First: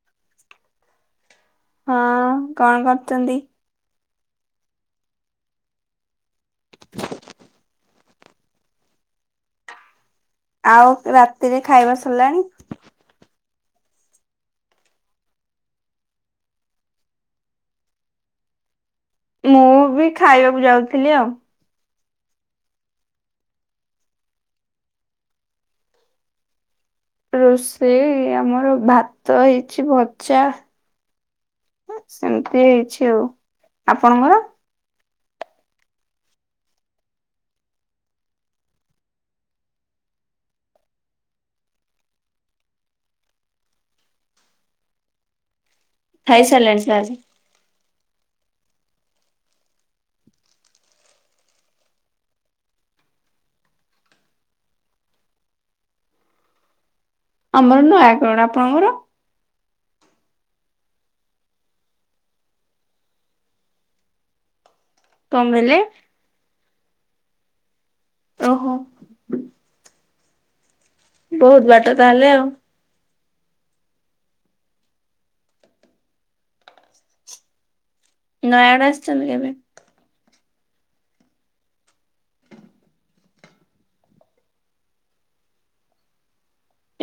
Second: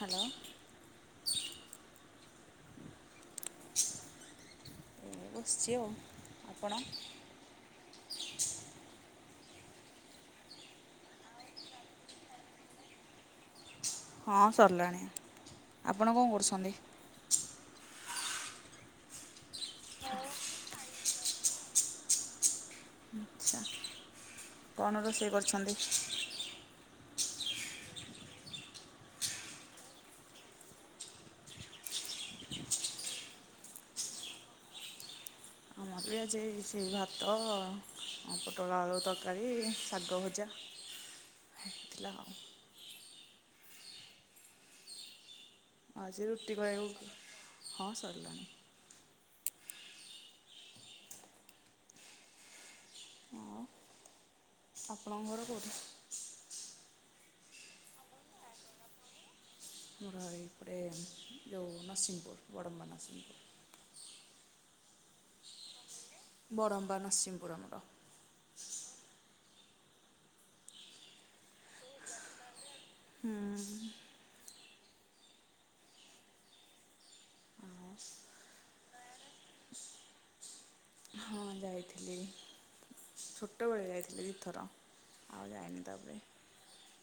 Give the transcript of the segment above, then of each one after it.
Hello. ହଁ କଣ କରୁଚନ୍ତି। ଏ ବସିଛି ଆଉ ଆପଣ। ଆଉ ରାତିରେ ଖାଇବା ସରିଲାଣି। ହଁ ସରିଲାଣି ଆପଣ କଣ କରୁଛନ୍ତି। ମୁଁ ବି ଖାଇବାକୁ ଯାଉଥିଲି ଆଉ। ଆଚ୍ଛା। କଣ ରୋଷେଇ କରିଛନ୍ତି। ରୋଷେଇ ଆମର ଭାତ ହେଇଛି ଭଜା ସେମିତି ହେଇଛି ଆଉ ଆପଣଙ୍କର ଏ ଆଜି ହେଇଛି ଭାତ ପୋଟଳ ଆଳୁ ତରକାରୀ ଶାଗ ଭଜା। ହେଇ ଥିଲା ଆଉ। ଆଜି ରୁଟି ଖାଇସାରିଲେଣି କରିବାକୁ ତାହେଲେ? ହଁ ସରିଲାଣି। ଆଉ ଆପଣଙ୍କ ଘର କୋଉଠି? ଆମର ନୟାଗଡ ଆପଣଙ୍କର ମୋର ଏପଟେ ଯୋଉ ନରସିଂହପୁର ବଡ଼ମ୍ମା ନରସିଂହପୁର। କଣ କଇଲେ? ବଡ଼ମ୍ବା ନରସିଂପୁର ଆମର। ଓହୋ। ବହୁତ୍ ବାଟ ତାହେଲେ ଆଉ। ହୁଁ। ନୟ ଆଡ଼େ ଆସିଛନ୍ତି କେବେ? ହଁ ଯାଇଥିଲି। ଛୋଟବେଳେ ଯାଇଥିଲି ଦି ଥର ଆଉ ଯାଇନି ତାପରେ।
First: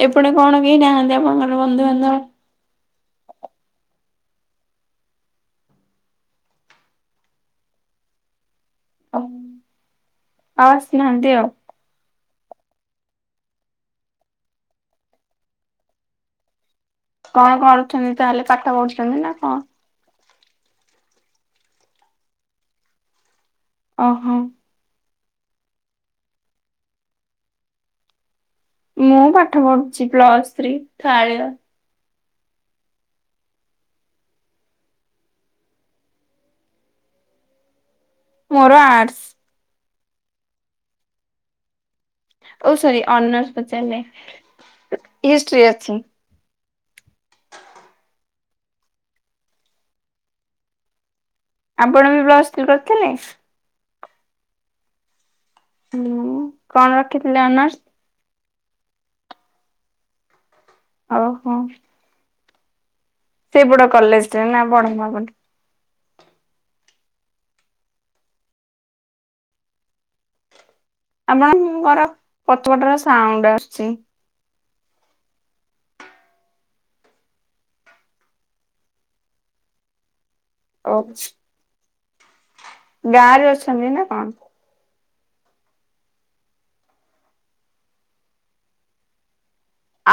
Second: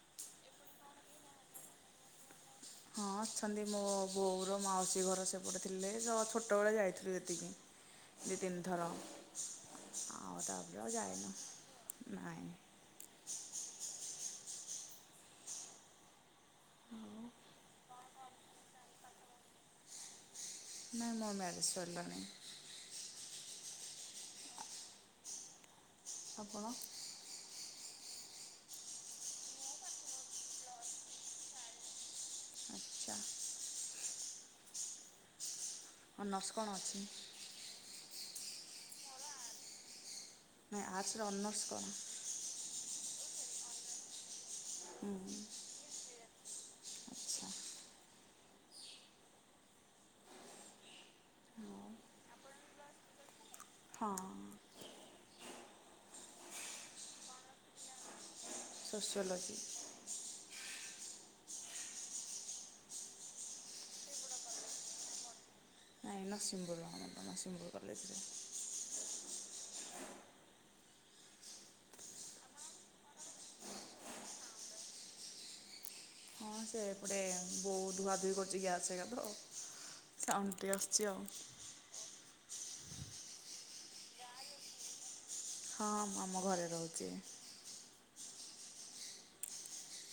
ଏପଟେ କଣ କେହି ନାହାନ୍ତି ଆପଣଙ୍କର ବନ୍ଧୁବାନ୍ଧବ? ହଁ ଅଛନ୍ତି ମୋ ବୋଉର ମାଉସୀ ଘର ସେପଟେ ଥିଲେ ତ ଛୋଟବେଳେ ଯାଇଥିଲୁ ଏତିକି। [inaudible] ଦୁଇ ତିନିଥର ଆଉ ତାପରେ ଆଉ ଆସିନାହାନ୍ତି ଯାଇନୁ ଆଉ। ନାଇଁ। କଣ କରୁଛନ୍ତି ତାହେଲେ ପାଠ ପଢୁଛନ୍ତି ନା କଣ? ନାଇଁ ମୋ ମ୍ୟାରେଜ ସରିଲାଲାଣି। ଓହୋ। ଆପଣ ମୁଁ ପାଠ ପଢୁଛି ପ୍ଲସ୍ ଥ୍ରୀ ଳିଆ ଆଚ୍ଛା। ହଁ ନର୍ସ କଣ ଅଛି? ମୋର ଆର୍ଟସ୍। ନାଇଁ ଆସର ଅନ ନର୍ଚ କଣ? ଓ ସରି ଅନର୍ସ ପଚାରିଲେ ହିଷ୍ଟି ଅଛି। ଆଚ୍ଛା ଆପଣ ବି ପ୍ଲସ୍ ଥ୍ରୀ କରିଥିଲେ? ହଁ। ହୁଁ କଣ ରଖିଥିଲେ ଅନର୍ସ? ସୋସିଲୋଜି ଓହୋ। ସେ ବଡ କଲେଜ ରେ ନା ବଡ ମାବନ ଏ ନା ସିମ୍ବୁ ଲ ମତା ନା ସିମ୍ବୁଲ କଲେଜରେ। ଆପଣଙ୍କର ପଥପଟର ସାଉଣ୍ଡ ଆସୁଛି। ହଁ ସେ ଏପଟେ ବହୁତ ଧୁଆଧୁଇ କରୁଛି ଗ୍ୟାସ୍ ଗ୍ୟାପ ଆ ସେଉଣ୍ଡଟି ଓ ଆସୁଛି ଆଉ। ଗାଁରେ ଅଛନ୍ତି ନା କଣ? ହଁ ମୁଁ ଆମ ଘରେ ରହୁଛି।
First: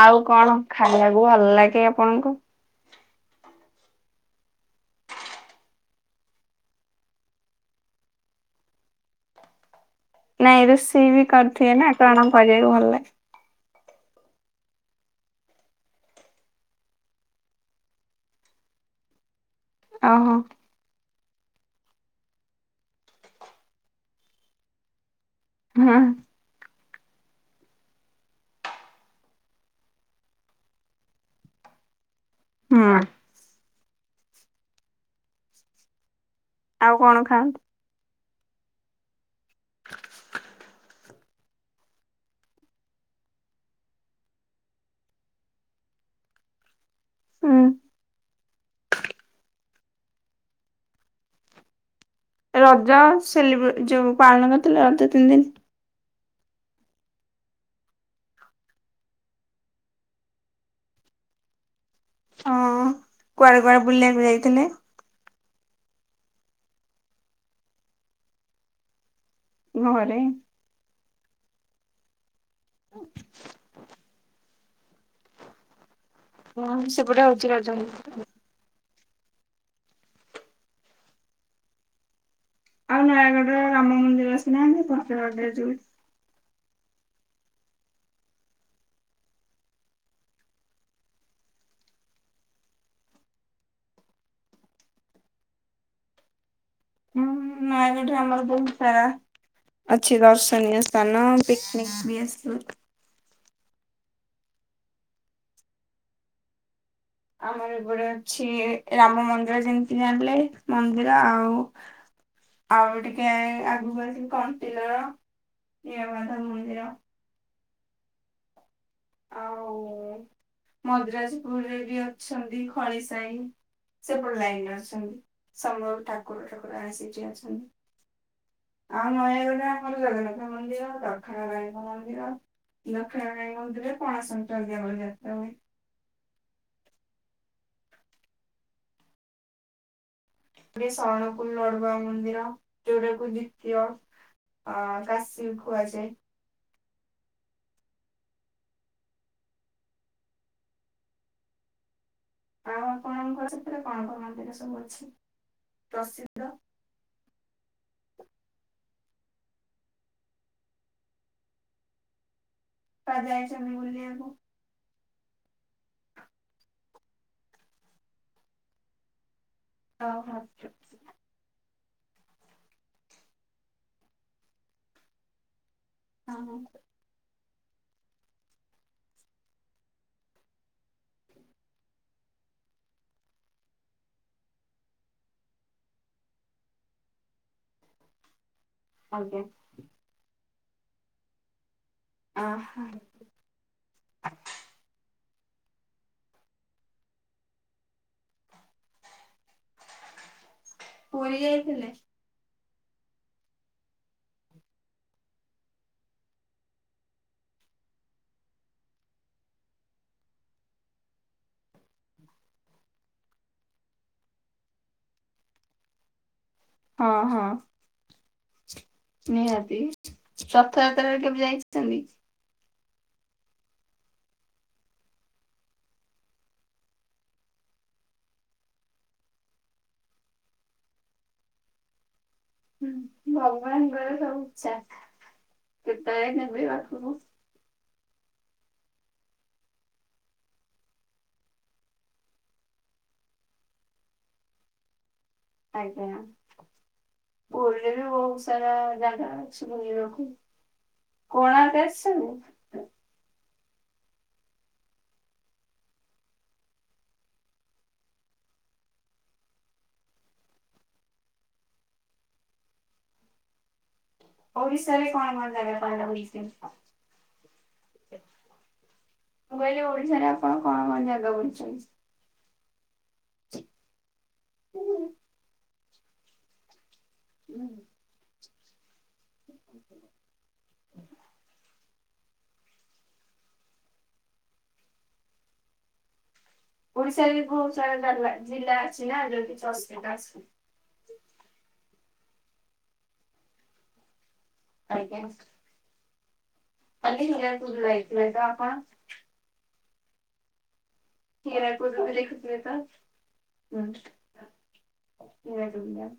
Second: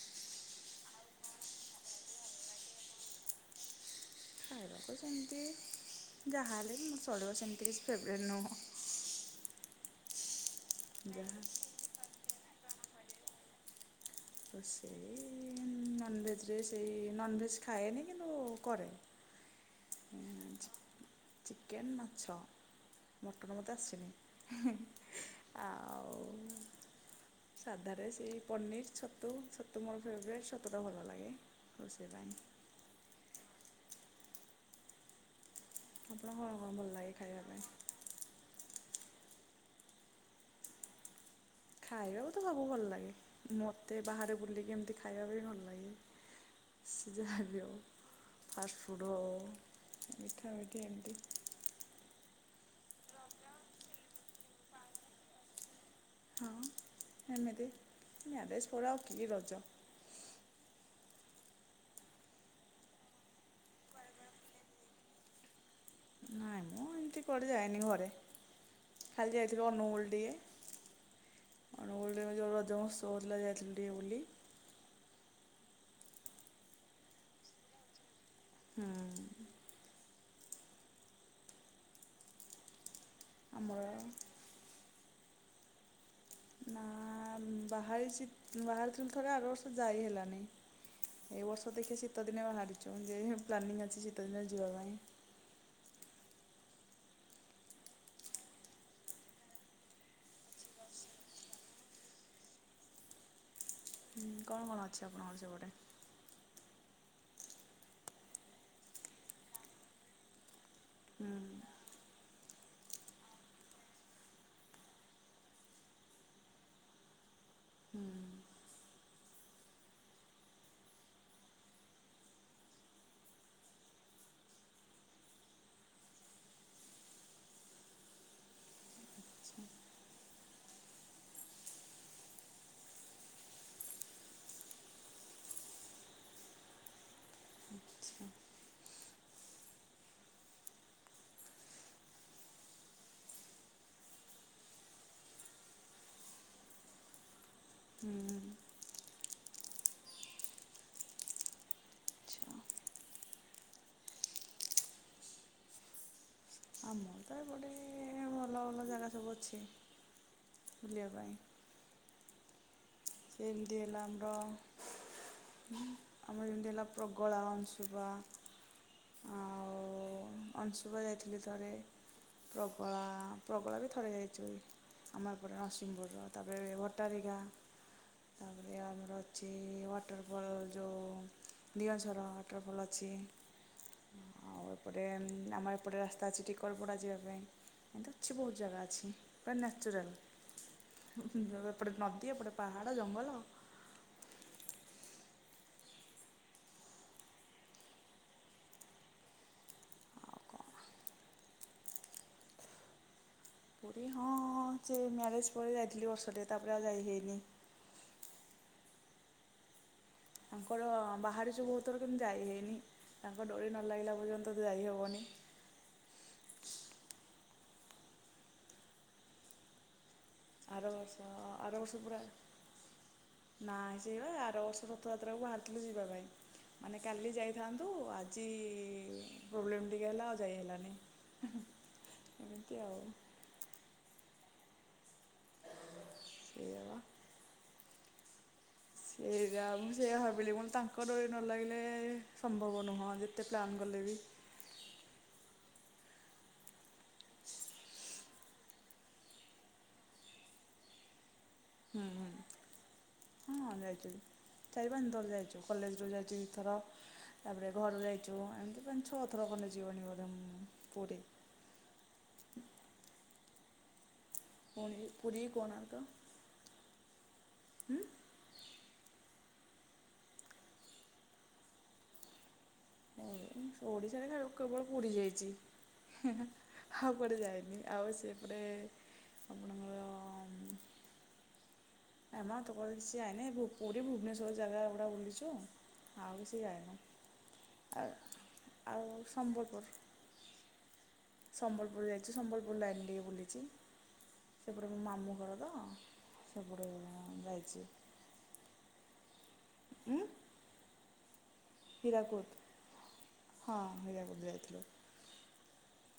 ଆଉ କଣ ଖାଇବାକୁ ଭଲ ଲାଗେ ଆପଣଙ୍କୁ? ଖାଇବାକୁ ସେମିତି ଯାହାହେଲେ ଚଳିବ ସେମତି ରେ କିଛି ଫେବୋରାଇଟ ନୁହେଁ। ନାଇଁ ରୋଷେଇ ବି ଯାହା କରିଥିବ ନା କଣ କରିବାେଇକୁ ଭଲ। ତ ସେଇ ନନଭେଜ୍ ସେଇ ନନଭେଜ୍ ଖାଏନି କିନ୍ତୁ କରେ। ଓହୋ। ଚିକେନ୍ ମାଛ ମଟନ୍ ମୋତେ ଆସିନି। ହଁ ଆଉ ସାଧାରେ ସେଇ ପନିର୍ ଛତୁ ଛତୁ ମୋର ଫେବରେଟ୍ ଛତୁଟା ଭଲ ଲାଗେ। ଓ ସେବାଇ ହୁଁ। ଆପଣଙ୍କର କଣ ଭଲ ଆଉ ଲାଗେ ଖାଇବା ଖାଆନ୍ତି? ପାଇଁ? ଖାଇବାକୁ ତ ସବୁ ଭଲ ଲାଗେ ମୋତେ ବାହାରେ ବୁଲିକି ଏମିତି ଖାଇବାକୁ ଭଲ ଲାଗେ। ସେ ଯାହା ହୁଁ ବି ହଉ, ଫାଷ୍ଟ ଫୁଡ୍ ହଉ ମିଠା ମିଠି ଏମିତି। ରଜ ସେଲିବ୍ରେ ଯୋଉ ପାଳନ କରିଥିଲେ ରଜ ତିନି ଦିନ୍ [unintelligible] ଏମିତି ମ୍ୟାରେଜ ପରେ ଆଉ କି ରଜ। ହଁ କୁଆଡେ କୁଆଡେ ବୁଲିଆକୁ ଯାଇଥିଲେ? ନାଇଁ ମୁଁ ଏମତି କୁଆଡେ ଯାଏନି ଘରେ ଖାଲି ଯାଇଥିଲୁ ଅନୁଗୁଳ ଘରେ। ଟିକେ ଅନୁଗୁଳ ରେ ବା ଯୋଉ ଯୋଉଁ ସୋ ଥିଲା ଯାଇଥିଲି ଟିକେ ବୁଲି। କଣ ସେପଟେ ହଉଛି ରଜ [unintelligible] ହୁଁ। ଆଉ ନୟାଗଡ ର ଆମର ରାମ ମନ୍ଦିର ଆସିନାହାନ୍ତି ଫତେଗଡରେ ଯୋଉ ନାଁ ଆ ବାହାରିଛି ବାହାରିଥିଲି ଥରେ ଆର ବର୍ଷ ଯାଇ ହେଲାନି ଏ ବର୍ଷ ଦେଖି ଶୀତ ଦିନେ ବାହାରିଛୁ ଯେ ପ୍ଲାନିଂ ଅଛି ଶୀତ ଦିନରେ ଯିବା ପାଇଁ। ହୁଁ ନାଇଁ ଏଠି ଆମର ବହୁତ ସା ଅଛି ଦର୍ଶନୀୟ ସ୍ଥାନ ପିକନିକ ବି ଆସିଵ। ହୁଁ କଣ କଣ ଅଛି ଆପଣଙ୍କର ସେପଟେ? ଆମର ଏପଟେ ଅଛି ରାମ ମନ୍ଦିର ଯେମିତି ଜାଣିଲେ ମନ୍ଦିର ହୁଁ ଆଉ ଆଉ ଟିକେ ଏ ଆଗୁକୁ ଆସି କଣ୍ଟିଲୋ ନୀଳମାଧବ ମନ୍ଦିର। ହୁଁ ଆଉଁ ମଦ୍ରାଜପୁରରେ ବି ଅଛନ୍ତି ଖଳି ସାହି ସେପଟ ଲାଇନରେ ଅଛନ୍ତି ସମ ଠାକୁର ଠାକୁର ଆସିକି ଅଛନ୍ତି ଆଉ ଆଚ୍ଛା ନୟାଗଡରେ ଆମର ଜଗନ୍ନାଥ ମନ୍ଦିର, ଦକ୍ଷିଣକାଳୀ ଙ୍କ ମନ୍ଦିର ଦକ୍ଷିଣକାଳୀ ମନ୍ଦିରରେ ପଣା ସଂକ୍ରାନ୍ତିଆ ଭଳିଆ। ଆଚ୍ଛା। ଗେ ସରଣକୁଲ ଲଡ଼ୁବାବା ମନ୍ଦିର ଯୋଉଟାକୁ ଦ୍ୱିତୀୟ ଅ କାଶୀ କୁହାଯାଏ। ହୁଁ। ଆଉ ଆପଣଙ୍କର ସେପଟେ କଣ କଣ ମନ୍ଦିର ସବୁ ଅଛି ପ୍ରସିଦ୍ଧ? ଆମର ତ ଏପଟେ ଭଲ ଭଲ ଜାଗା ସବୁ ଅଛି ବୁଲିବା ପାଇଁ ବା ଯାଇଛନ୍ତି ପିନ୍ତି ହେଲା ବୁଲିବାକୁ? ଆମ୍ର ଆମର ଯେମିତି ହେଲା ପ୍ରଗଳା ଅଂଶୁପା ଓହୋ ଆଉ ଅଂଶୁପା ଯାଇଥିଲି ଥରେ ପ୍ରଗଳାଆ ପ୍ରଗଳା ବି ଥରେ ଯାଇଥିଲି ଆମ ଏପଟେ ନରସିଂପୁର ଆଉ ହଁ ତାପରେ ଭଟ୍ଟାରିକା ତାପରେ ଆମର ଅଛି ୱାଟରପଳ ଯୋଉ ଦିଅଝର ୱାଟରଫଲ୍ ଅଛି ଆଉ ଏପଟେ ଆମ ଏପଟେ ରାସ୍ତା ଅଛି ଟିକରପଡା ଯିବା ପାଇଁ। ଏମତି ଅଛି ବହୁତ ଜାଗା ଅଛି ଆଜ୍ଞା ପୁରା ନ୍ୟାଚୁରାଲ ଯୋଉ ଏପଟେ ନଦୀ ଏପଟେ ପା ଆହା ଭଲ? କଣ ପୁରୀ ଯାଇଥିଲେ? ପୁରୀ ହଁ ହଁ ସେ ମ୍ୟାରେଜ୍ ପରେ ଯାଇଥିଲି ବର୍ଷଟେ ତାପରେ ଆଉ ଯାଇ ହେଇନି। ତାଙ୍କର ବାହାରିଛୁ ବହୁଥର କିନ୍ତୁ ଯାଇ ହେଇନି। ତାଙ୍କ ଡୋରି ନ ଲାଗିଲା ପର୍ଯ୍ୟନ୍ତ ତ ଯାଇ ହବନି। ହଁ ହଁ। ନିହାତି ଆର ବର୍ଷ ରଥଯାତ୍ରାରେ କେବେ ଯାଇଛନ୍ତି? ନାଁଇ ସେଇ ବା ଆର ବର୍ଷ ରଥଯାତ୍ରା କୁ ବାହାରିଥିଲୁ ଯିବାପାଇଁ ମାନେ କାଲି ଯାଇଥାନ୍ତୁ ଆଜିଇ ପ୍ରୋବ୍ଲେମ୍ ଟିକେ ହେଲା ଆଉ ଯାଇ ହେଲାନି। ଏମିତି ହୁଁ, ଆଉ ଭଗବାନଙ୍କର ସବୁ ଇଚ୍ଛା କେତେବେଳେ ନେବେ ସେଇଆ ପାଖୁକୁ। ସେଇଟା ମୁଁ ସେଇୟା ଭାବିଲି ମୁ କହିଲି ତାଙ୍କ ଡୋରି ନ ଲାଗିଲେ ସମ୍ଭବ ନୁହଁ ଯେତେ ପ୍ଲାନ୍ ଗଲେ ବି। ଆଜ୍ଞା। ବୁଲିଲେ ବି ବହୁତ ସାରା ଜାଗା ଅଛି ବୁଲିବାକୁ। କୋଣା ହୁଁ। ହଁ ଯାଇଛୁ। ଚାରି -ପାଞ୍ଚ ଥର ଯାଇଛୁ। କଲେଜ ରୁ ଯାଇଛୁ ଦିଇ ଥର। ତାପରେ ଘରୁ ଯାଇଛୁ ଏମିତି ଛଅଥର ଖଣ୍ଡେ ଯିବୁନି ବୋଧେ ପୁରୀ। ଓଡିଶା ପୁଣି ରେ କଣ ପୁରୀ କଣ ଜାଗା? କୋଣାର୍କ [unintelligible] ମୁଁ କହିଲି ଓଡିଶାରେ ଆପଣ କଣ କଣ ଜାଗା ବୁଲିଛନ୍ତି? ଓଡ଼ିଶା ରେ କେ-କେବଳ ପୁରୀ ଯାଇଛି। ଆଉ କୁଆଡ଼େ ଯାଇନି। ଆଉ ସେପଟେ ଆପଣଙ୍କର [inaudible] [unintelligible] ପୁରୀ, ଭୁବନେଶ୍ୱର ଜାଗା ଗୁଡ଼ା ବୁଲିଛୁ। ଆଉ କିଛି ଯାାଇନୁ। ଓଡିଶାରେ ବି ବହୁତ ସାରା ସ ଆଉ ଜାଗା ଜିଲ୍ଲା ଅଛି ଆଉ ନା ଯୋଉଠି ସମ୍ବଲପୁର। [unintelligible] ସମ୍ବଲପୁର ଯାଇଛୁ। ସମ୍ବଲପୁର ଲାଇନ ଟିକେ ବୁଲିଛି। ସେପଟେ ମୋ ଆଜ୍ଞା ମାମୁଁ ଘର ତ। ସେପଟେ [unintelligible] ଯାଇଛି ତ ଆପଣ? ହୁଁ? ହୀରା ହୀରାକୁଦ? ହଁ, ହୀରାକୁଦ ଯାଇଥିଲୁ। ହୀରାକୁଦ ଡ୍ୟାମ।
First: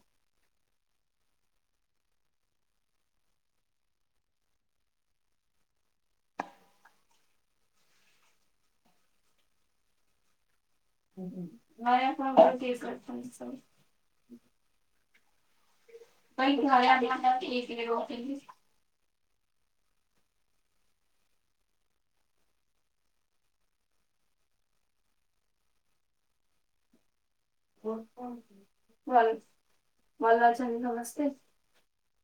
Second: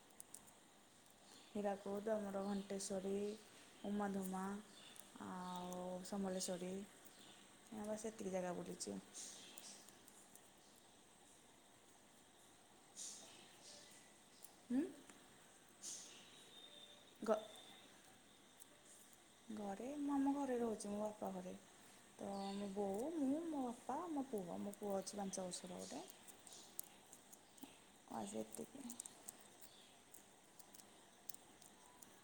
ହୀରାକୁଦ, ଆମର ଘଣ୍ଟେଶ୍ଵରୀ ଉମାଧୁମା ଆଉ ସମଲେଶ୍ୱରୀ ଆଉ ବାସ୍ ଏତିକି ଜାଗା ବୁଲିଛି। [inaudible] ହୁଁ? ମୁଁ କହିଲି ଘରେ ଘ ଆପଣଙ୍କର କିଏ କିଏ ରୁହନ୍ତି? ଘରେ ମୁଁ ଆମ ଘରେ ରହୁଛି, ମୋ ବାପା ଘରେ। ତ ମୋ ବୋଉ, ମୁଁ, ମୋ ବାପା, ମୋ ପୁଅ। ମୋ ପୁଅ ଅଛି ପାଞ୍ଚ ବର୍ଷ ର ଗୋଟେ। ଭଲ [unintelligible] ଭଲ ଅଛନ୍ତି ସମସ୍ତେ?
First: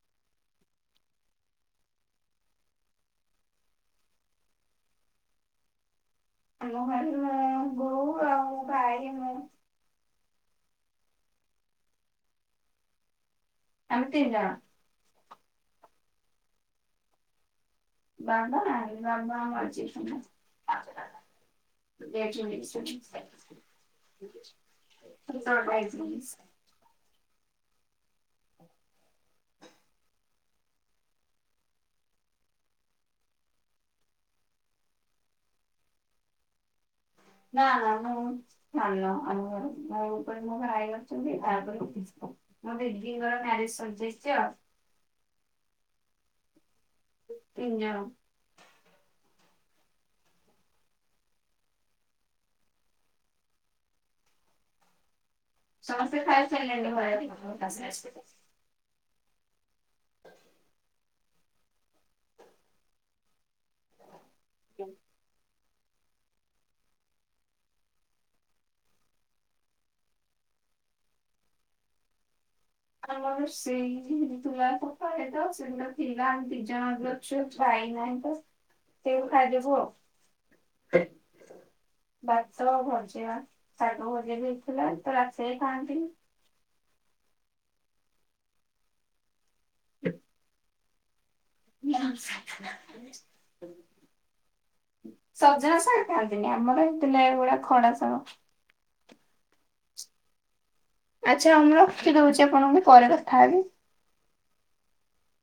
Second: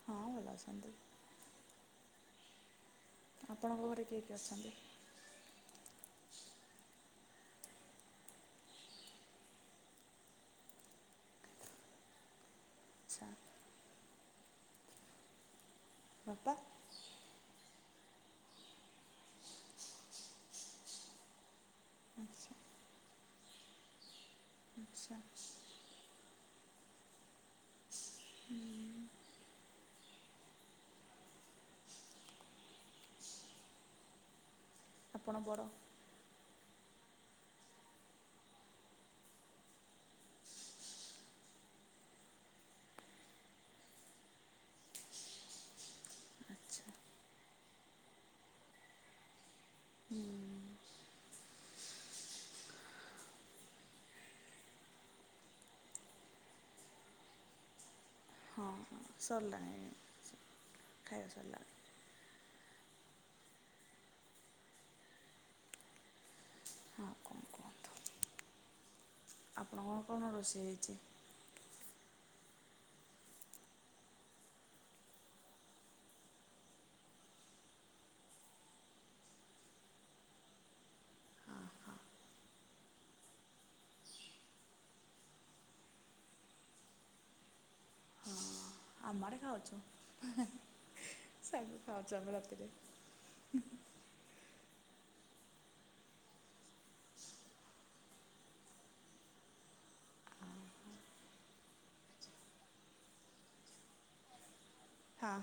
ହଁ, ଭଲ ଅଛନ୍ତି। ଆପଣଙ୍କ ଘରେ କିଏ କି ଅଛନ୍ତି? ଆମ ଘରେ ମୋ ବୋଉ, ମୋ ଭାଇ, ମୁଁ ଆଚ୍ଛା। ଆମେ ତିନି ଜଣ। ବାପା? ବାବା ନାହାଁନ୍ତି। ବାବା ମରି ଯାଇଛନ୍ତି। ଆଚ୍ଛା ଆଚ୍ଛା [unintelligible] ଆପଣ ବଡ଼? ନା ନା ମୁଁ ସାନ [unintelligible] ମୋ ଉପରେ ମୋ ଭାଇ ଅଛନ୍ତି ତାପରେ। [unintelligible] ଆଉ ଦିଦିଙ୍କର ମ୍ୟାରେଜ ସରିଯାଇଛି ଆଉ। ତିନି ଜଣ। ହୁଁ ସମସ୍ତେ ଖାଇ ପିଇ ସାରିଲେଣି? [unintelligible] ହଁ ହଁ। ସର୍ଲା ଏ। ଖାଇବା ସଲା। [inaudible] ଆଉ କଁ? ଆପଣକ କଣ ରୋଷେଇ ହେଇଚି? ଆମର ସେଇ [unintelligible] [unintelligible] ଖାଇଦବୁ ଆଉ। ଭାତ ଭଜା ଶାଗ ଭଯା ବି ହେଇଥିଲା ତ ରାତି ରେ ଖାଆନ୍ତି ନି। ହଁ ଆମ ଆଡେ ଖାଉଚୁ। [inaudible] ସଜନା ଶାଗ ଖାଆନ୍ତିନି ଆମର ହେଇଥିଲା ଏଗୁଡା ଖଡା ଶାଗ। ଆଚ୍ଛା ମୁ ରଖି ଦୋଉଚୀ ଆପଣଙ୍କୁ ପରେ କଥା ହେବି। ହଁ।